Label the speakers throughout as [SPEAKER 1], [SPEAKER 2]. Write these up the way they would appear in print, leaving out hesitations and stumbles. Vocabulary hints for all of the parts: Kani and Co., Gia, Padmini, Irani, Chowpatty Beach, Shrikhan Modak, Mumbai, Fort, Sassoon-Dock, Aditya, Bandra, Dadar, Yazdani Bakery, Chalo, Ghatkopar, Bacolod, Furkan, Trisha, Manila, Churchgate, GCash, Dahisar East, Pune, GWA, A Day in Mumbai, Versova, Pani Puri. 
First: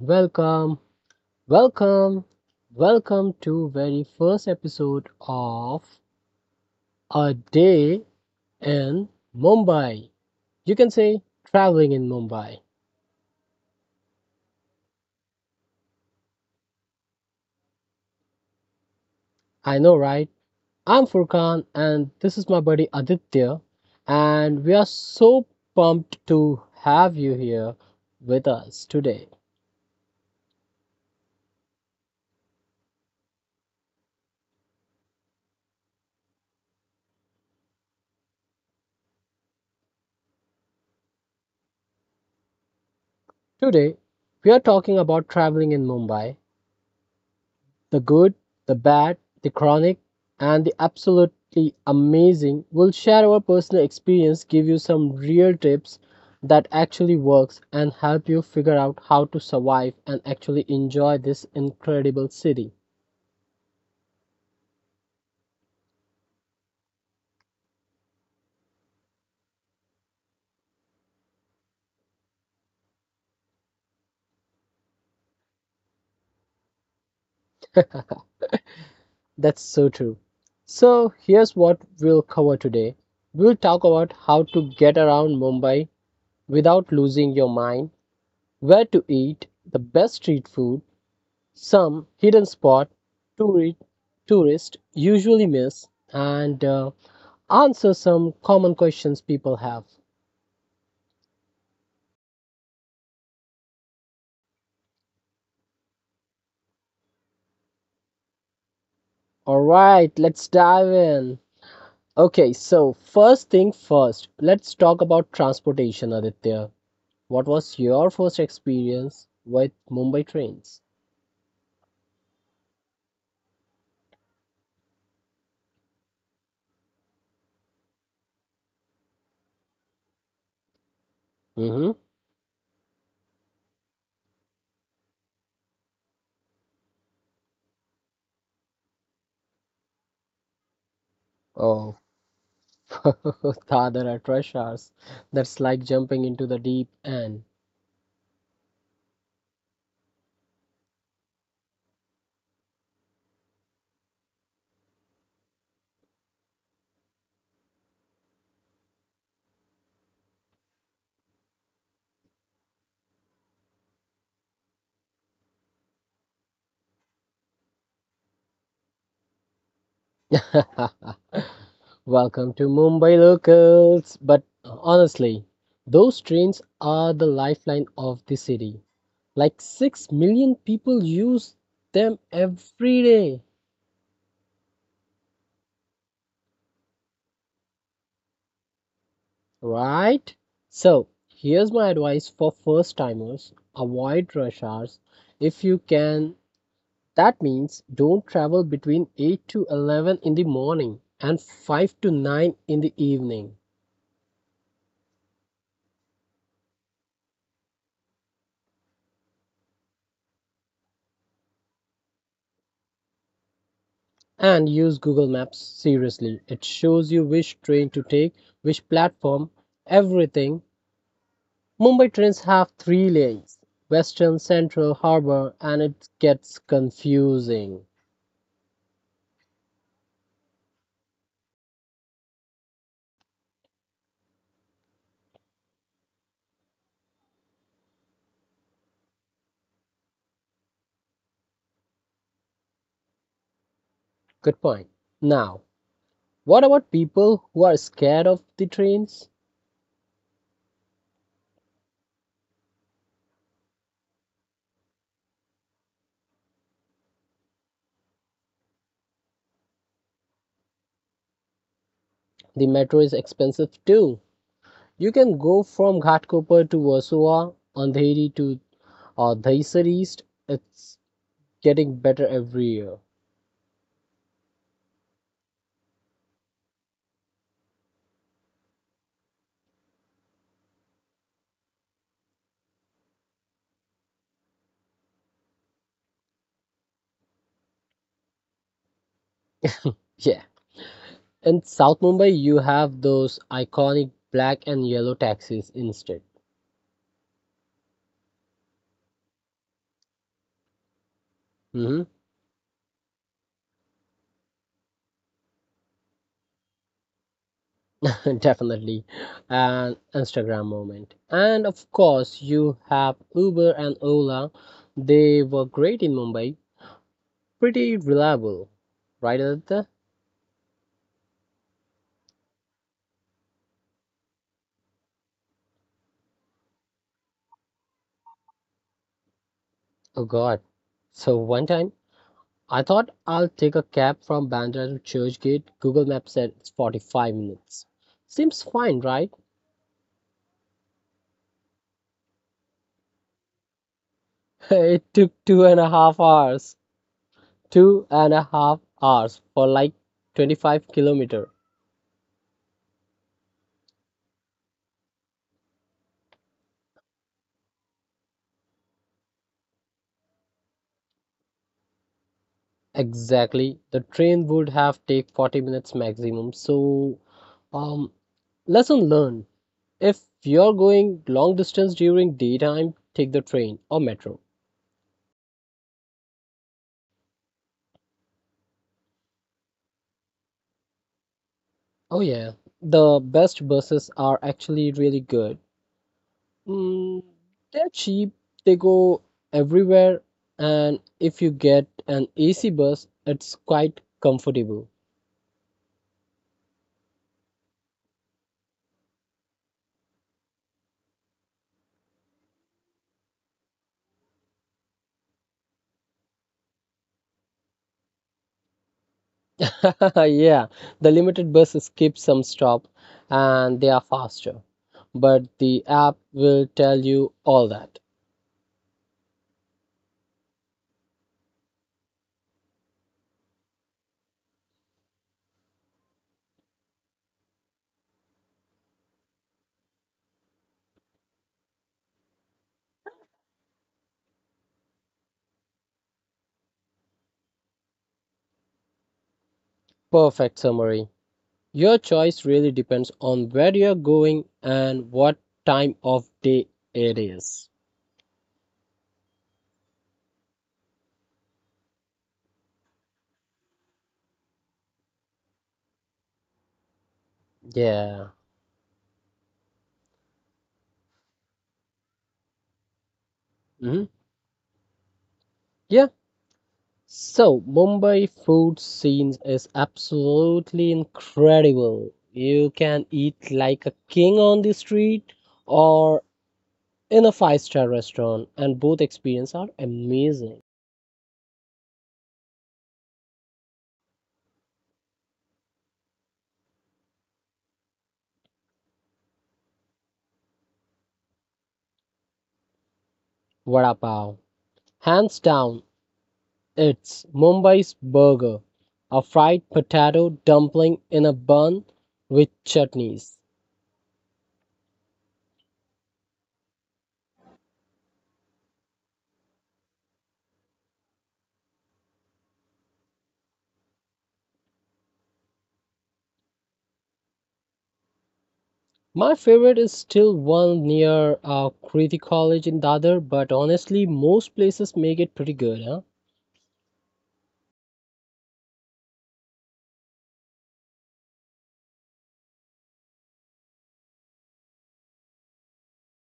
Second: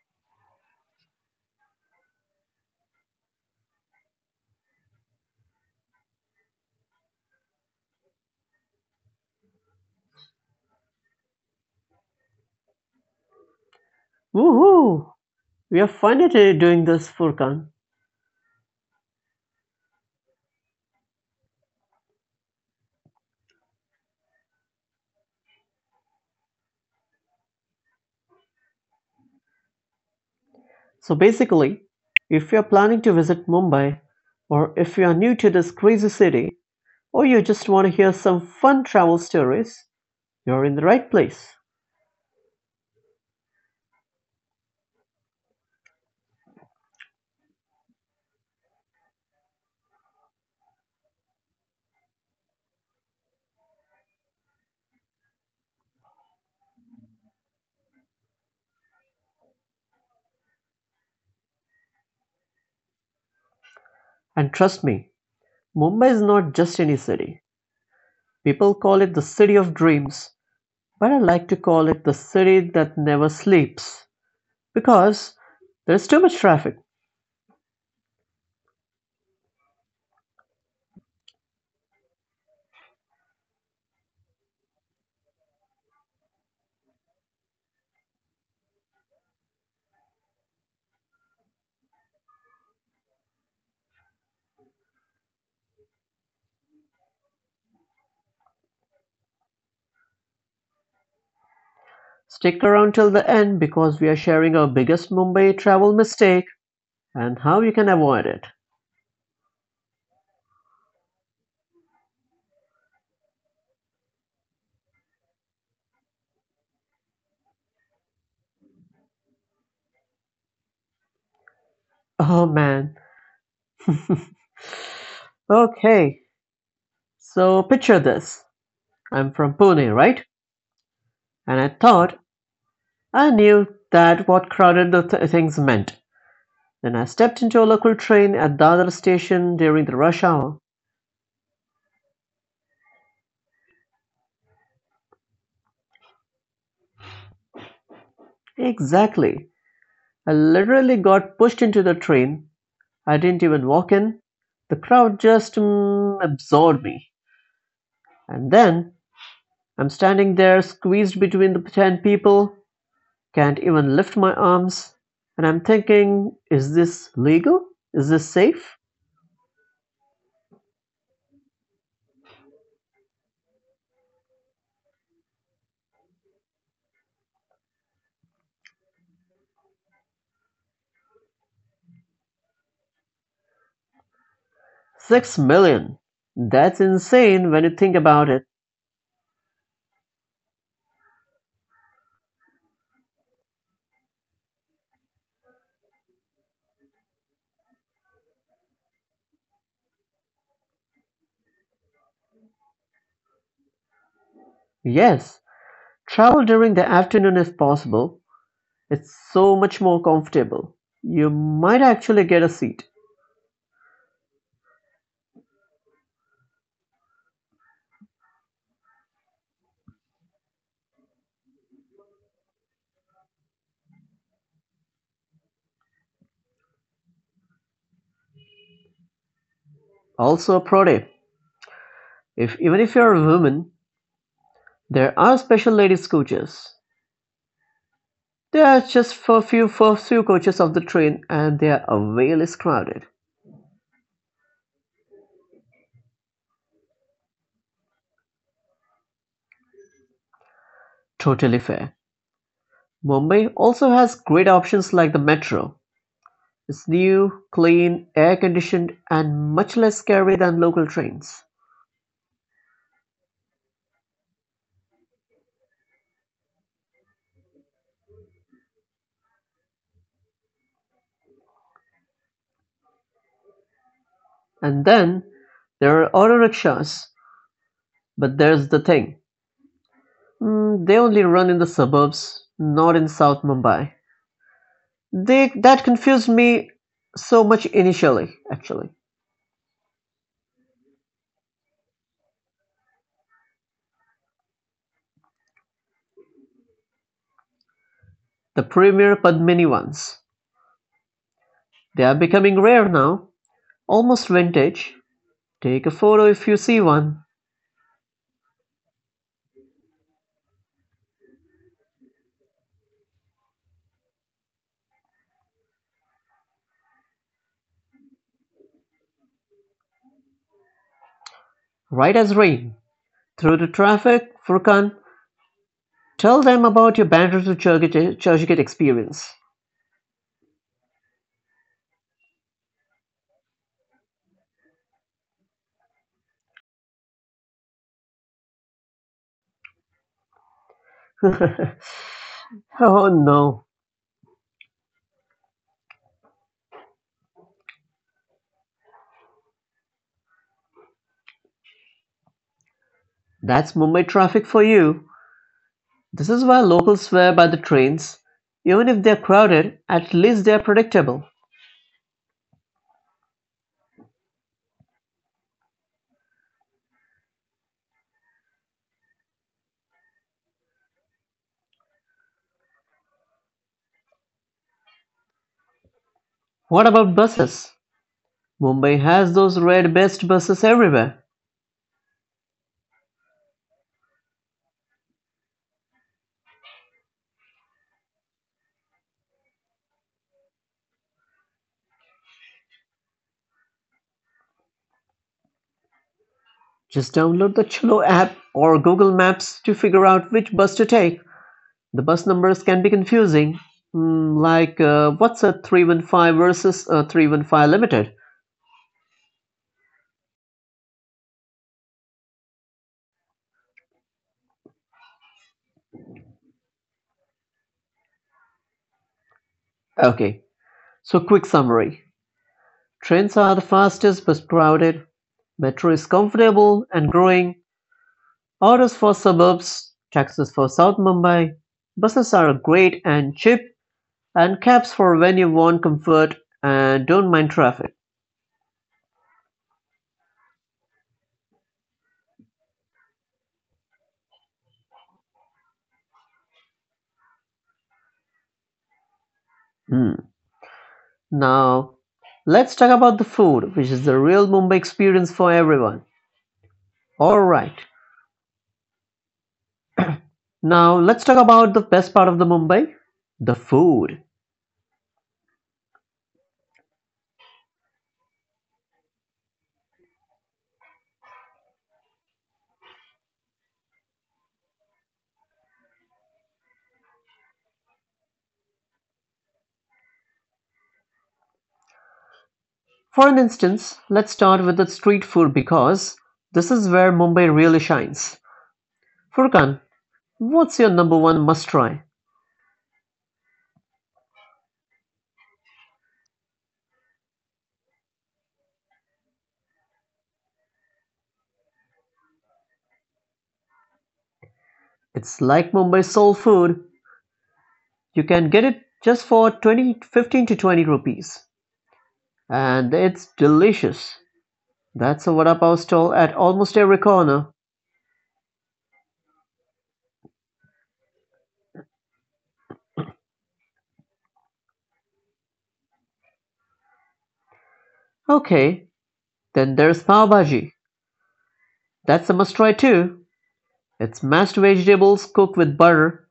[SPEAKER 1] welcome, welcome, welcome to very first episode of A Day in Mumbai. You can say traveling in Mumbai.
[SPEAKER 2] Woohoo! We are finally doing this, Furkan.
[SPEAKER 1] I know, right? I'm Furkan and this is my buddy Aditya and we are so pumped to have you here with us today.
[SPEAKER 2] So basically, if you're planning to visit Mumbai, or if you are new to this crazy city, or you just want to hear some fun travel stories, you're in the right place.
[SPEAKER 1] Today, we are talking about traveling in Mumbai. The good, the bad, the chronic, and the absolutely amazing will share our personal experience, give you some real tips that actually works and help you figure out how to survive and actually enjoy this incredible city.
[SPEAKER 2] And trust me, Mumbai is not just any city. People call it the city of dreams, but I like to call it the city that never sleeps because there's too much traffic.
[SPEAKER 1] That's so true. So, here's what we'll cover today. We'll talk about how to get around Mumbai without losing your mind, where to eat the best street food, some hidden spot touri- tourists usually miss and answer some common questions people have.
[SPEAKER 2] Stick around till the end because we are sharing our biggest Mumbai travel mistake and how you can avoid it.
[SPEAKER 1] All right, let's dive in. Okay, so first thing first, let's talk about transportation, Aditya. What was your first experience with Mumbai trains?
[SPEAKER 2] Oh man. Okay, so picture this. I'm from Pune, right? And I
[SPEAKER 1] Mm-hmm.
[SPEAKER 2] thought I knew that what crowded the things meant. Then I stepped into a local train at Dadar station during the rush hour.
[SPEAKER 1] Oh, the other are trash hours. That's like jumping into the deep end.
[SPEAKER 2] Exactly. I literally got pushed into the train. I didn't even walk in. The crowd just absorbed me. And then I'm standing there squeezed between the 10 people. Can't even lift my arms. And I'm thinking, is this legal? Is this safe?
[SPEAKER 1] Welcome to Mumbai locals. But honestly, those trains are the lifeline of the city. Like 6 million people use them every day,
[SPEAKER 2] 6 million. That's insane when you think about it.
[SPEAKER 1] right? So, here's my advice for first timers avoid rush hours if you can. That means don't travel between 8 to 11 in the morning and 5 to 9 in the evening.
[SPEAKER 2] Yes, travel during the afternoon if possible. It's so much more comfortable. You might actually get a seat.
[SPEAKER 1] And use Google Maps seriously. It shows you which train to take, which platform, everything. Mumbai trains have three lanes: Western, Central, Harbour, and it gets confusing.
[SPEAKER 2] Also a pro tip. If even if you're a woman, there are special ladies coaches. There are just for few coaches of the train and they are way less crowded.
[SPEAKER 1] Good point. Now, what about people who are scared of the trains?
[SPEAKER 2] Totally fair. Mumbai also has great options like the metro; it's new, clean, air-conditioned and much less scary than local trains.
[SPEAKER 1] The metro is expensive too. You can go from Ghatkopar to Warsaw, Andheri to Dahisar East. It's getting better every year.
[SPEAKER 2] And then, there are auto rickshaws, but there's the thing. They only run in the suburbs, not in South Mumbai. They, that confused me so much initially, actually.
[SPEAKER 1] Yeah. In South Mumbai, you have those iconic black and yellow taxis instead.
[SPEAKER 2] The premier Padmini ones.
[SPEAKER 1] Hmm.
[SPEAKER 2] They are becoming rare now, almost vintage. Take a photo if you see one,
[SPEAKER 1] Definitely an Instagram moment. And of course, you have Uber and Ola. They were great in Mumbai, pretty reliable, right, Aditya?
[SPEAKER 2] right as rain. Through the traffic, Furkan, tell them about your banter to Churchgate experience.
[SPEAKER 1] Oh God. So one time, I thought I'll take a cab from Bandra to Churchgate. Google Maps said it's 45 minutes. Seems fine, right?
[SPEAKER 2] Oh no,
[SPEAKER 1] It took 2.5 hours. 2.5 hours for like 25 kilometer.
[SPEAKER 2] that's Mumbai traffic for you. This is why locals swear by the trains. Even if they're crowded, at least they're predictable.
[SPEAKER 1] Exactly. The train would have take 40 minutes maximum. So, um, lesson learned. If you're going long distance during daytime, take the train or metro.
[SPEAKER 2] What about buses? Mumbai has those red best buses everywhere.
[SPEAKER 1] Oh yeah, the best buses are actually really good. Mm, they're cheap, they go everywhere, and if you get an AC bus, it's quite comfortable.
[SPEAKER 2] Just download the Chalo app or Google Maps to figure out which bus to take. The bus numbers can be confusing. Hmm, like, what's a 315 versus a 315 limited?
[SPEAKER 1] Yeah, the limited buses skip some stop and they are faster. But the app will tell you all that.
[SPEAKER 2] Okay, so quick summary. Trains are the fastest but crowded, metro is comfortable and growing, autos for suburbs, taxis for South Mumbai, buses are great and cheap, and cabs for when you want comfort and don't mind traffic.
[SPEAKER 1] Perfect summary. Your choice really depends on where you're going and what time of day it is.
[SPEAKER 2] Hmm. Now, let's talk about the food, which is the real Mumbai experience for everyone. Alright,
[SPEAKER 1] Yeah.
[SPEAKER 2] now let's talk about the best part of the Mumbai, the
[SPEAKER 1] Mhm.
[SPEAKER 2] food.
[SPEAKER 1] Yeah. So, Mumbai food scene is absolutely incredible. You can eat like a king on the street or in a five-star restaurant, and both experiences are amazing.
[SPEAKER 2] For an instance, let's start with the street food because this is where Mumbai really shines. Furkan, what's your number one must-try?
[SPEAKER 1] Vada pav, hands down, it's Mumbai's burger, a fried potato dumpling in a bun with chutneys.
[SPEAKER 2] It's like Mumbai soul food. You can get it just for 20 15 to 20 rupees. And it's delicious. That's a vada pav stall at almost every corner.
[SPEAKER 1] My favorite is still one near Kriti College in Dadar, but honestly, most places make it pretty good, huh?
[SPEAKER 2] Okay, then there's pav bhaji. That's a must-try too. It's mashed vegetables cooked with butter.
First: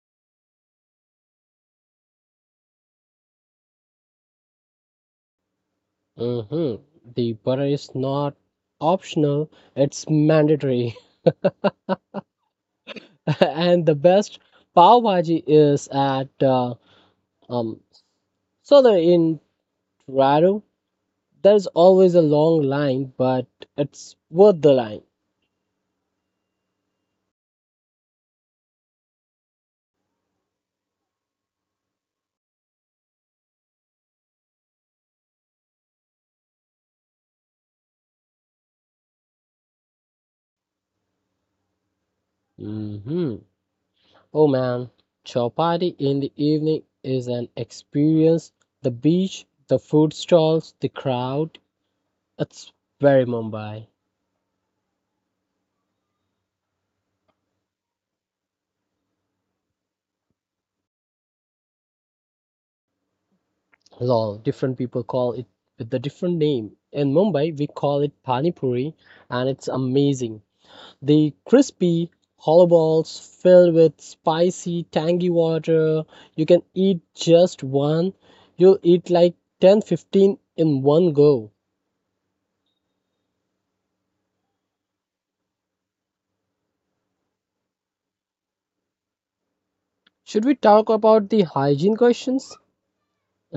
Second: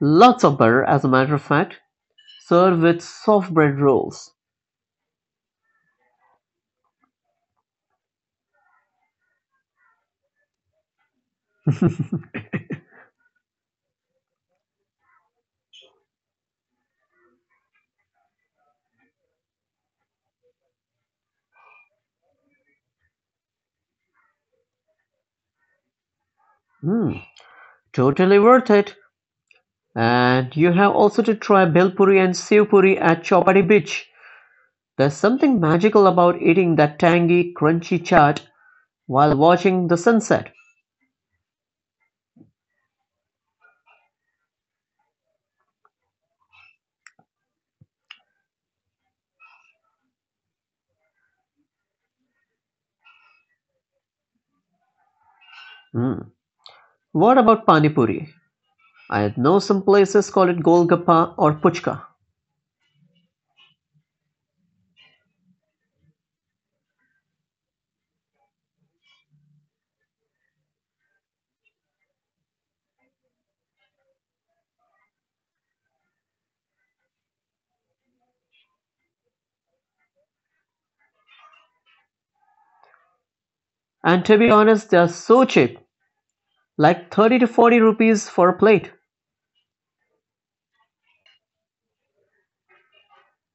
[SPEAKER 2] Lots of butter, as a matter of fact. Served with soft bread rolls.
[SPEAKER 1] Hmm. The butter is not optional, it's mandatory. And the best pav bhaji is at um so the in Toronto. There's always a long line, but it's worth the line.
[SPEAKER 2] Mmm, totally worth it. And you have also to try Bhel Puri and Sev Puri at Chowpatty Beach. There's something magical about eating that tangy, crunchy chaat while watching the sunset.
[SPEAKER 1] Hmm. Oh man, chapati in the evening is an experience. The beach, the food stalls, the crowd. It's very Mumbai.
[SPEAKER 2] Mm. What about pani puri? I know some places call it golgappa or puchka.
[SPEAKER 1] Lol, different people call it with a different name. In Mumbai, we call it Pani Puri, and it's amazing. The crispy hollow balls filled with spicy, tangy water. You can eat just one. You'll eat like 10, 15 in one go.
[SPEAKER 2] And to be honest, they are so cheap, like 30 to 40 rupees for a plate.
[SPEAKER 1] Should we talk about the hygiene questions?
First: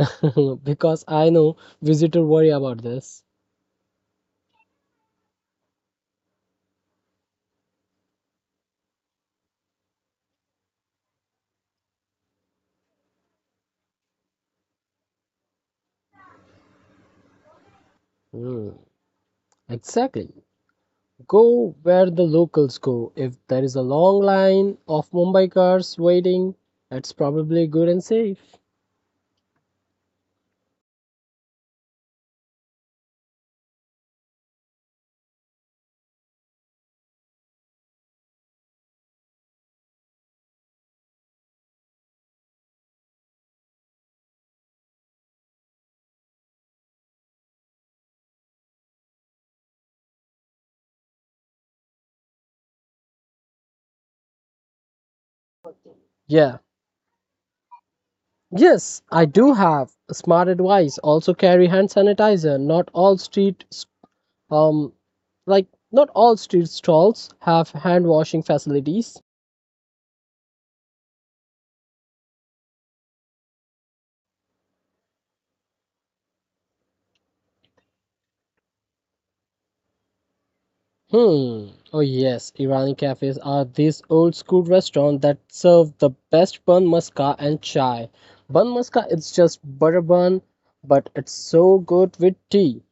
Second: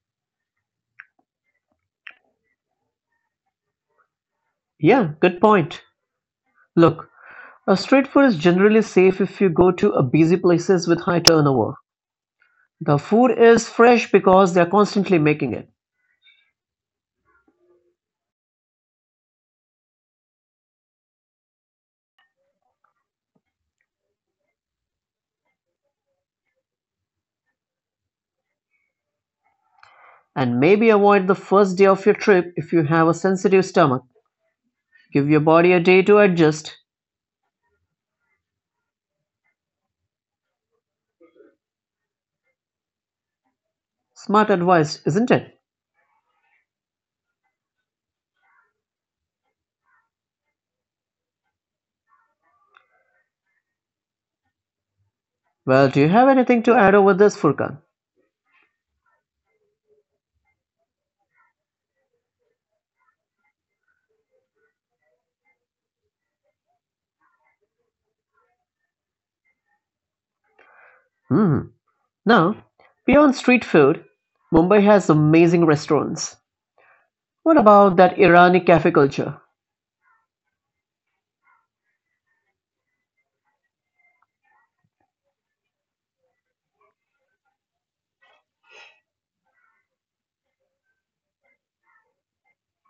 [SPEAKER 1] Because I know visitors worry about this.
[SPEAKER 2] Yeah, good point. Look, a street food is generally safe if you go to a busy places with high turnover. The food is fresh because they are constantly making it.
[SPEAKER 1] Hmm, exactly. Go where the locals go. If there is a long line of Mumbai cars waiting, it's probably good and safe.
[SPEAKER 2] And maybe avoid the first day of your trip if you have a sensitive stomach. Give your body a day to adjust. Smart advice, isn't it? Well, do you have
[SPEAKER 1] Yeah.
[SPEAKER 2] anything to add over this, Furkan?
[SPEAKER 1] Yes, I do have a smart advice. Also carry hand sanitizer. Not all street um like not all street stalls have hand washing facilities.
[SPEAKER 2] Hmm. No. Beyond street food, Mumbai has amazing restaurants. What about that Irani cafe culture?
[SPEAKER 1] Hmm. Oh yes, Irani cafes are these old school restaurants that serve the best bun maska and chai. Bun maska is just butter bun, but it's so good with tea.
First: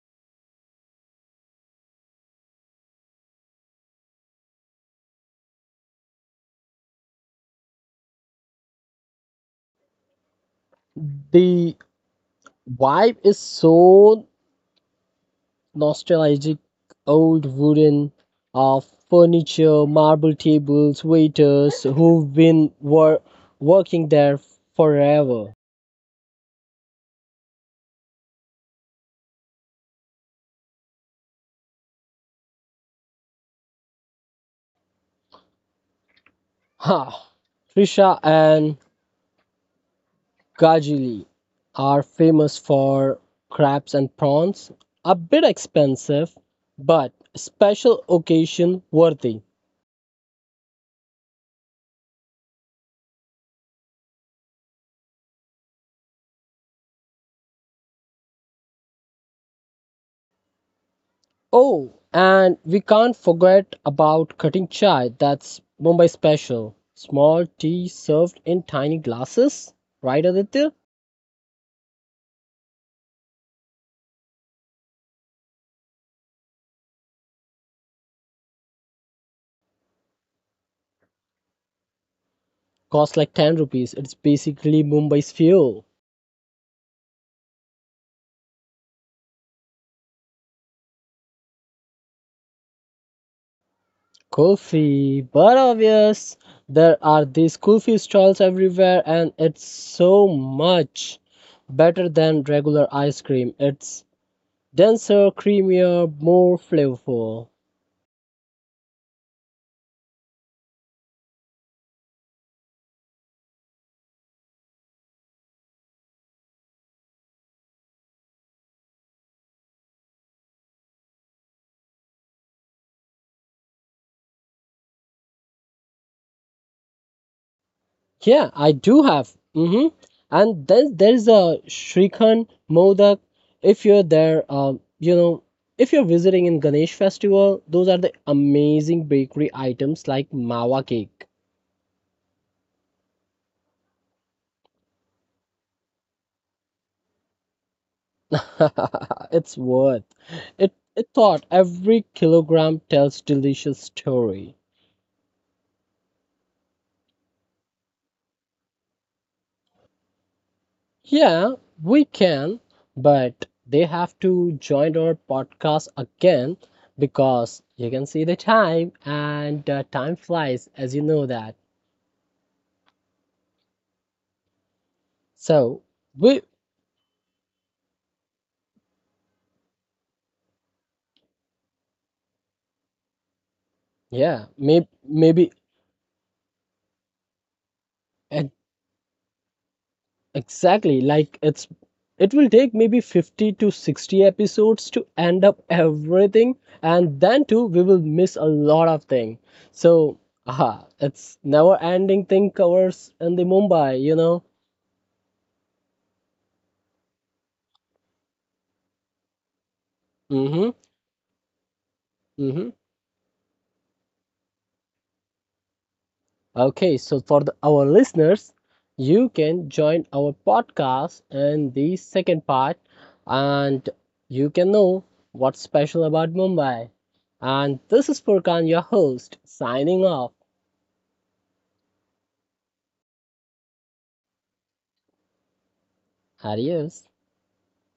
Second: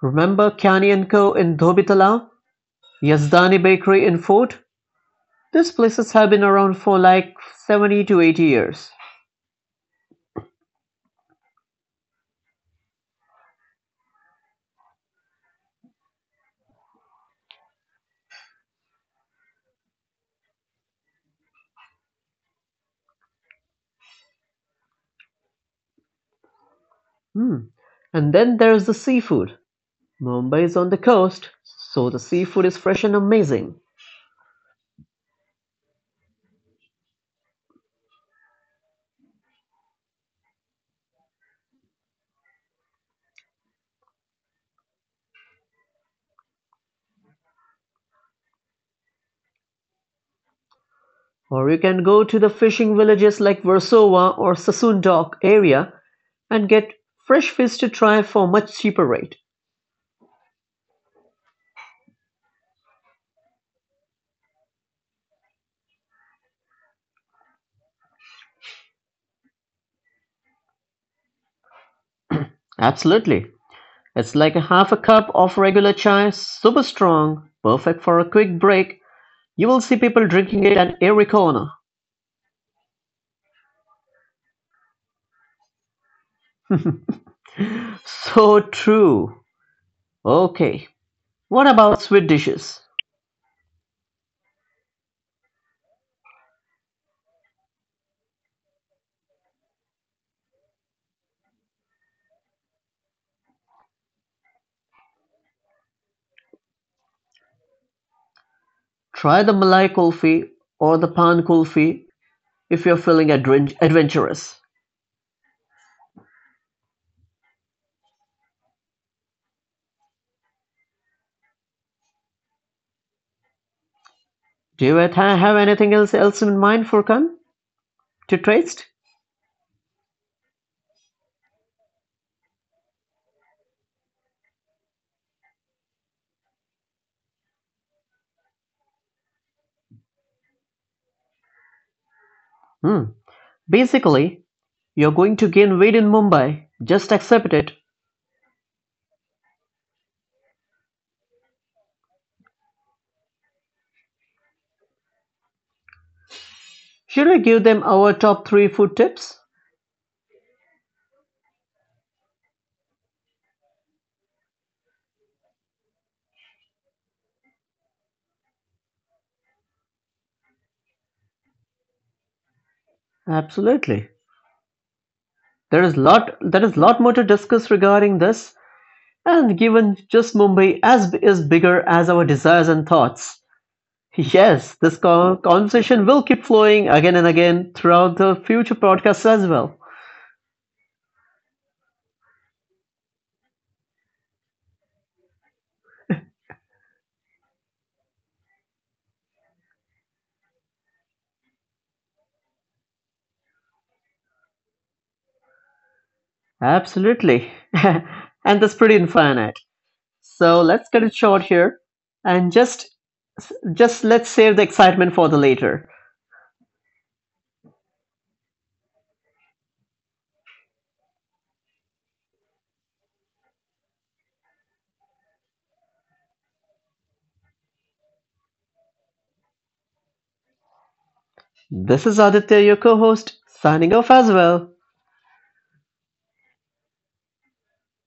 [SPEAKER 2] Remember Kani and Co. in Dhobi Talao? Yazdani Bakery in Fort? These places have been around for like 70 to 80 years.
[SPEAKER 1] The vibe is so nostalgic, old wooden uh, furniture, marble tables, waiters who've been wor- working there forever.
[SPEAKER 2] Hmm. And then there's the seafood. Mumbai is on the coast, so the seafood is fresh and amazing.
[SPEAKER 1] Ha! Trisha and Gajili are famous for crabs and prawns, a bit expensive, but special occasion worthy.
[SPEAKER 2] Or you can go to the fishing villages like Versova or Sassoon-Dock area and get fresh fish to try for a much cheaper rate.
[SPEAKER 1] Oh, and we can't forget about cutting chai, that's Mumbai special. Small tea served in tiny glasses, right, Aditya?
[SPEAKER 2] Absolutely. It's like a half a cup of regular chai, super strong, perfect for a quick break. You will see people drinking it at every corner.
[SPEAKER 1] Costs like 10 rupees. It's basically Mumbai's fuel.
[SPEAKER 2] So true. Okay. What about sweet dishes?
[SPEAKER 1] Coffee, but obvious. There are these coffee stalls everywhere, and it's so much better than regular ice cream. It's denser, creamier, more flavorful.
[SPEAKER 2] Try the Malai Kulfi or the Pan Kulfi if you're feeling adventurous. Do you have anything else in mind, Furkan, to
[SPEAKER 1] Yeah, I
[SPEAKER 2] taste?
[SPEAKER 1] do have. Mm-hmm. And then there's a Shrikhan Modak. If you're there, you know, if you're visiting in Ganesh Festival, those are the amazing bakery items like mawa cake.
[SPEAKER 2] Hmm. Basically, you're going to gain weight in Mumbai, just accept it.
[SPEAKER 1] It's worth it. It thought every kilogram tells delicious story.
[SPEAKER 2] Should we give them our top three food tips?
[SPEAKER 1] Yeah, we can, but they have to join our podcast again because you can see the time and time flies as you know that.
[SPEAKER 2] Absolutely. There
[SPEAKER 1] So
[SPEAKER 2] is lot
[SPEAKER 1] we
[SPEAKER 2] there is lot more to discuss regarding this, and given just Mumbai as is bigger as our desires and thoughts.
[SPEAKER 1] yeah,
[SPEAKER 2] Yes, this
[SPEAKER 1] may, maybe
[SPEAKER 2] conversation will keep flowing again and again throughout the
[SPEAKER 1] at
[SPEAKER 2] future podcasts as well.
[SPEAKER 1] Exactly. Like it will take maybe 50 to 60 episodes to end up everything and then too we will miss a lot of thing. So, aha, it's never ending thing covers in the Mumbai, you know.
[SPEAKER 2] Absolutely. And that's pretty infinite. So
[SPEAKER 1] Mhm.
[SPEAKER 2] let's cut it short here and
[SPEAKER 1] Mhm.
[SPEAKER 2] just let's save the excitement for the later.
[SPEAKER 1] Okay, so for our listeners, you can join our podcast in the second part and you can know what's special about Mumbai. And this is Furkan, your host, signing off.
[SPEAKER 2] This is Aditya, your co-host, signing off as well.
[SPEAKER 1] Adios.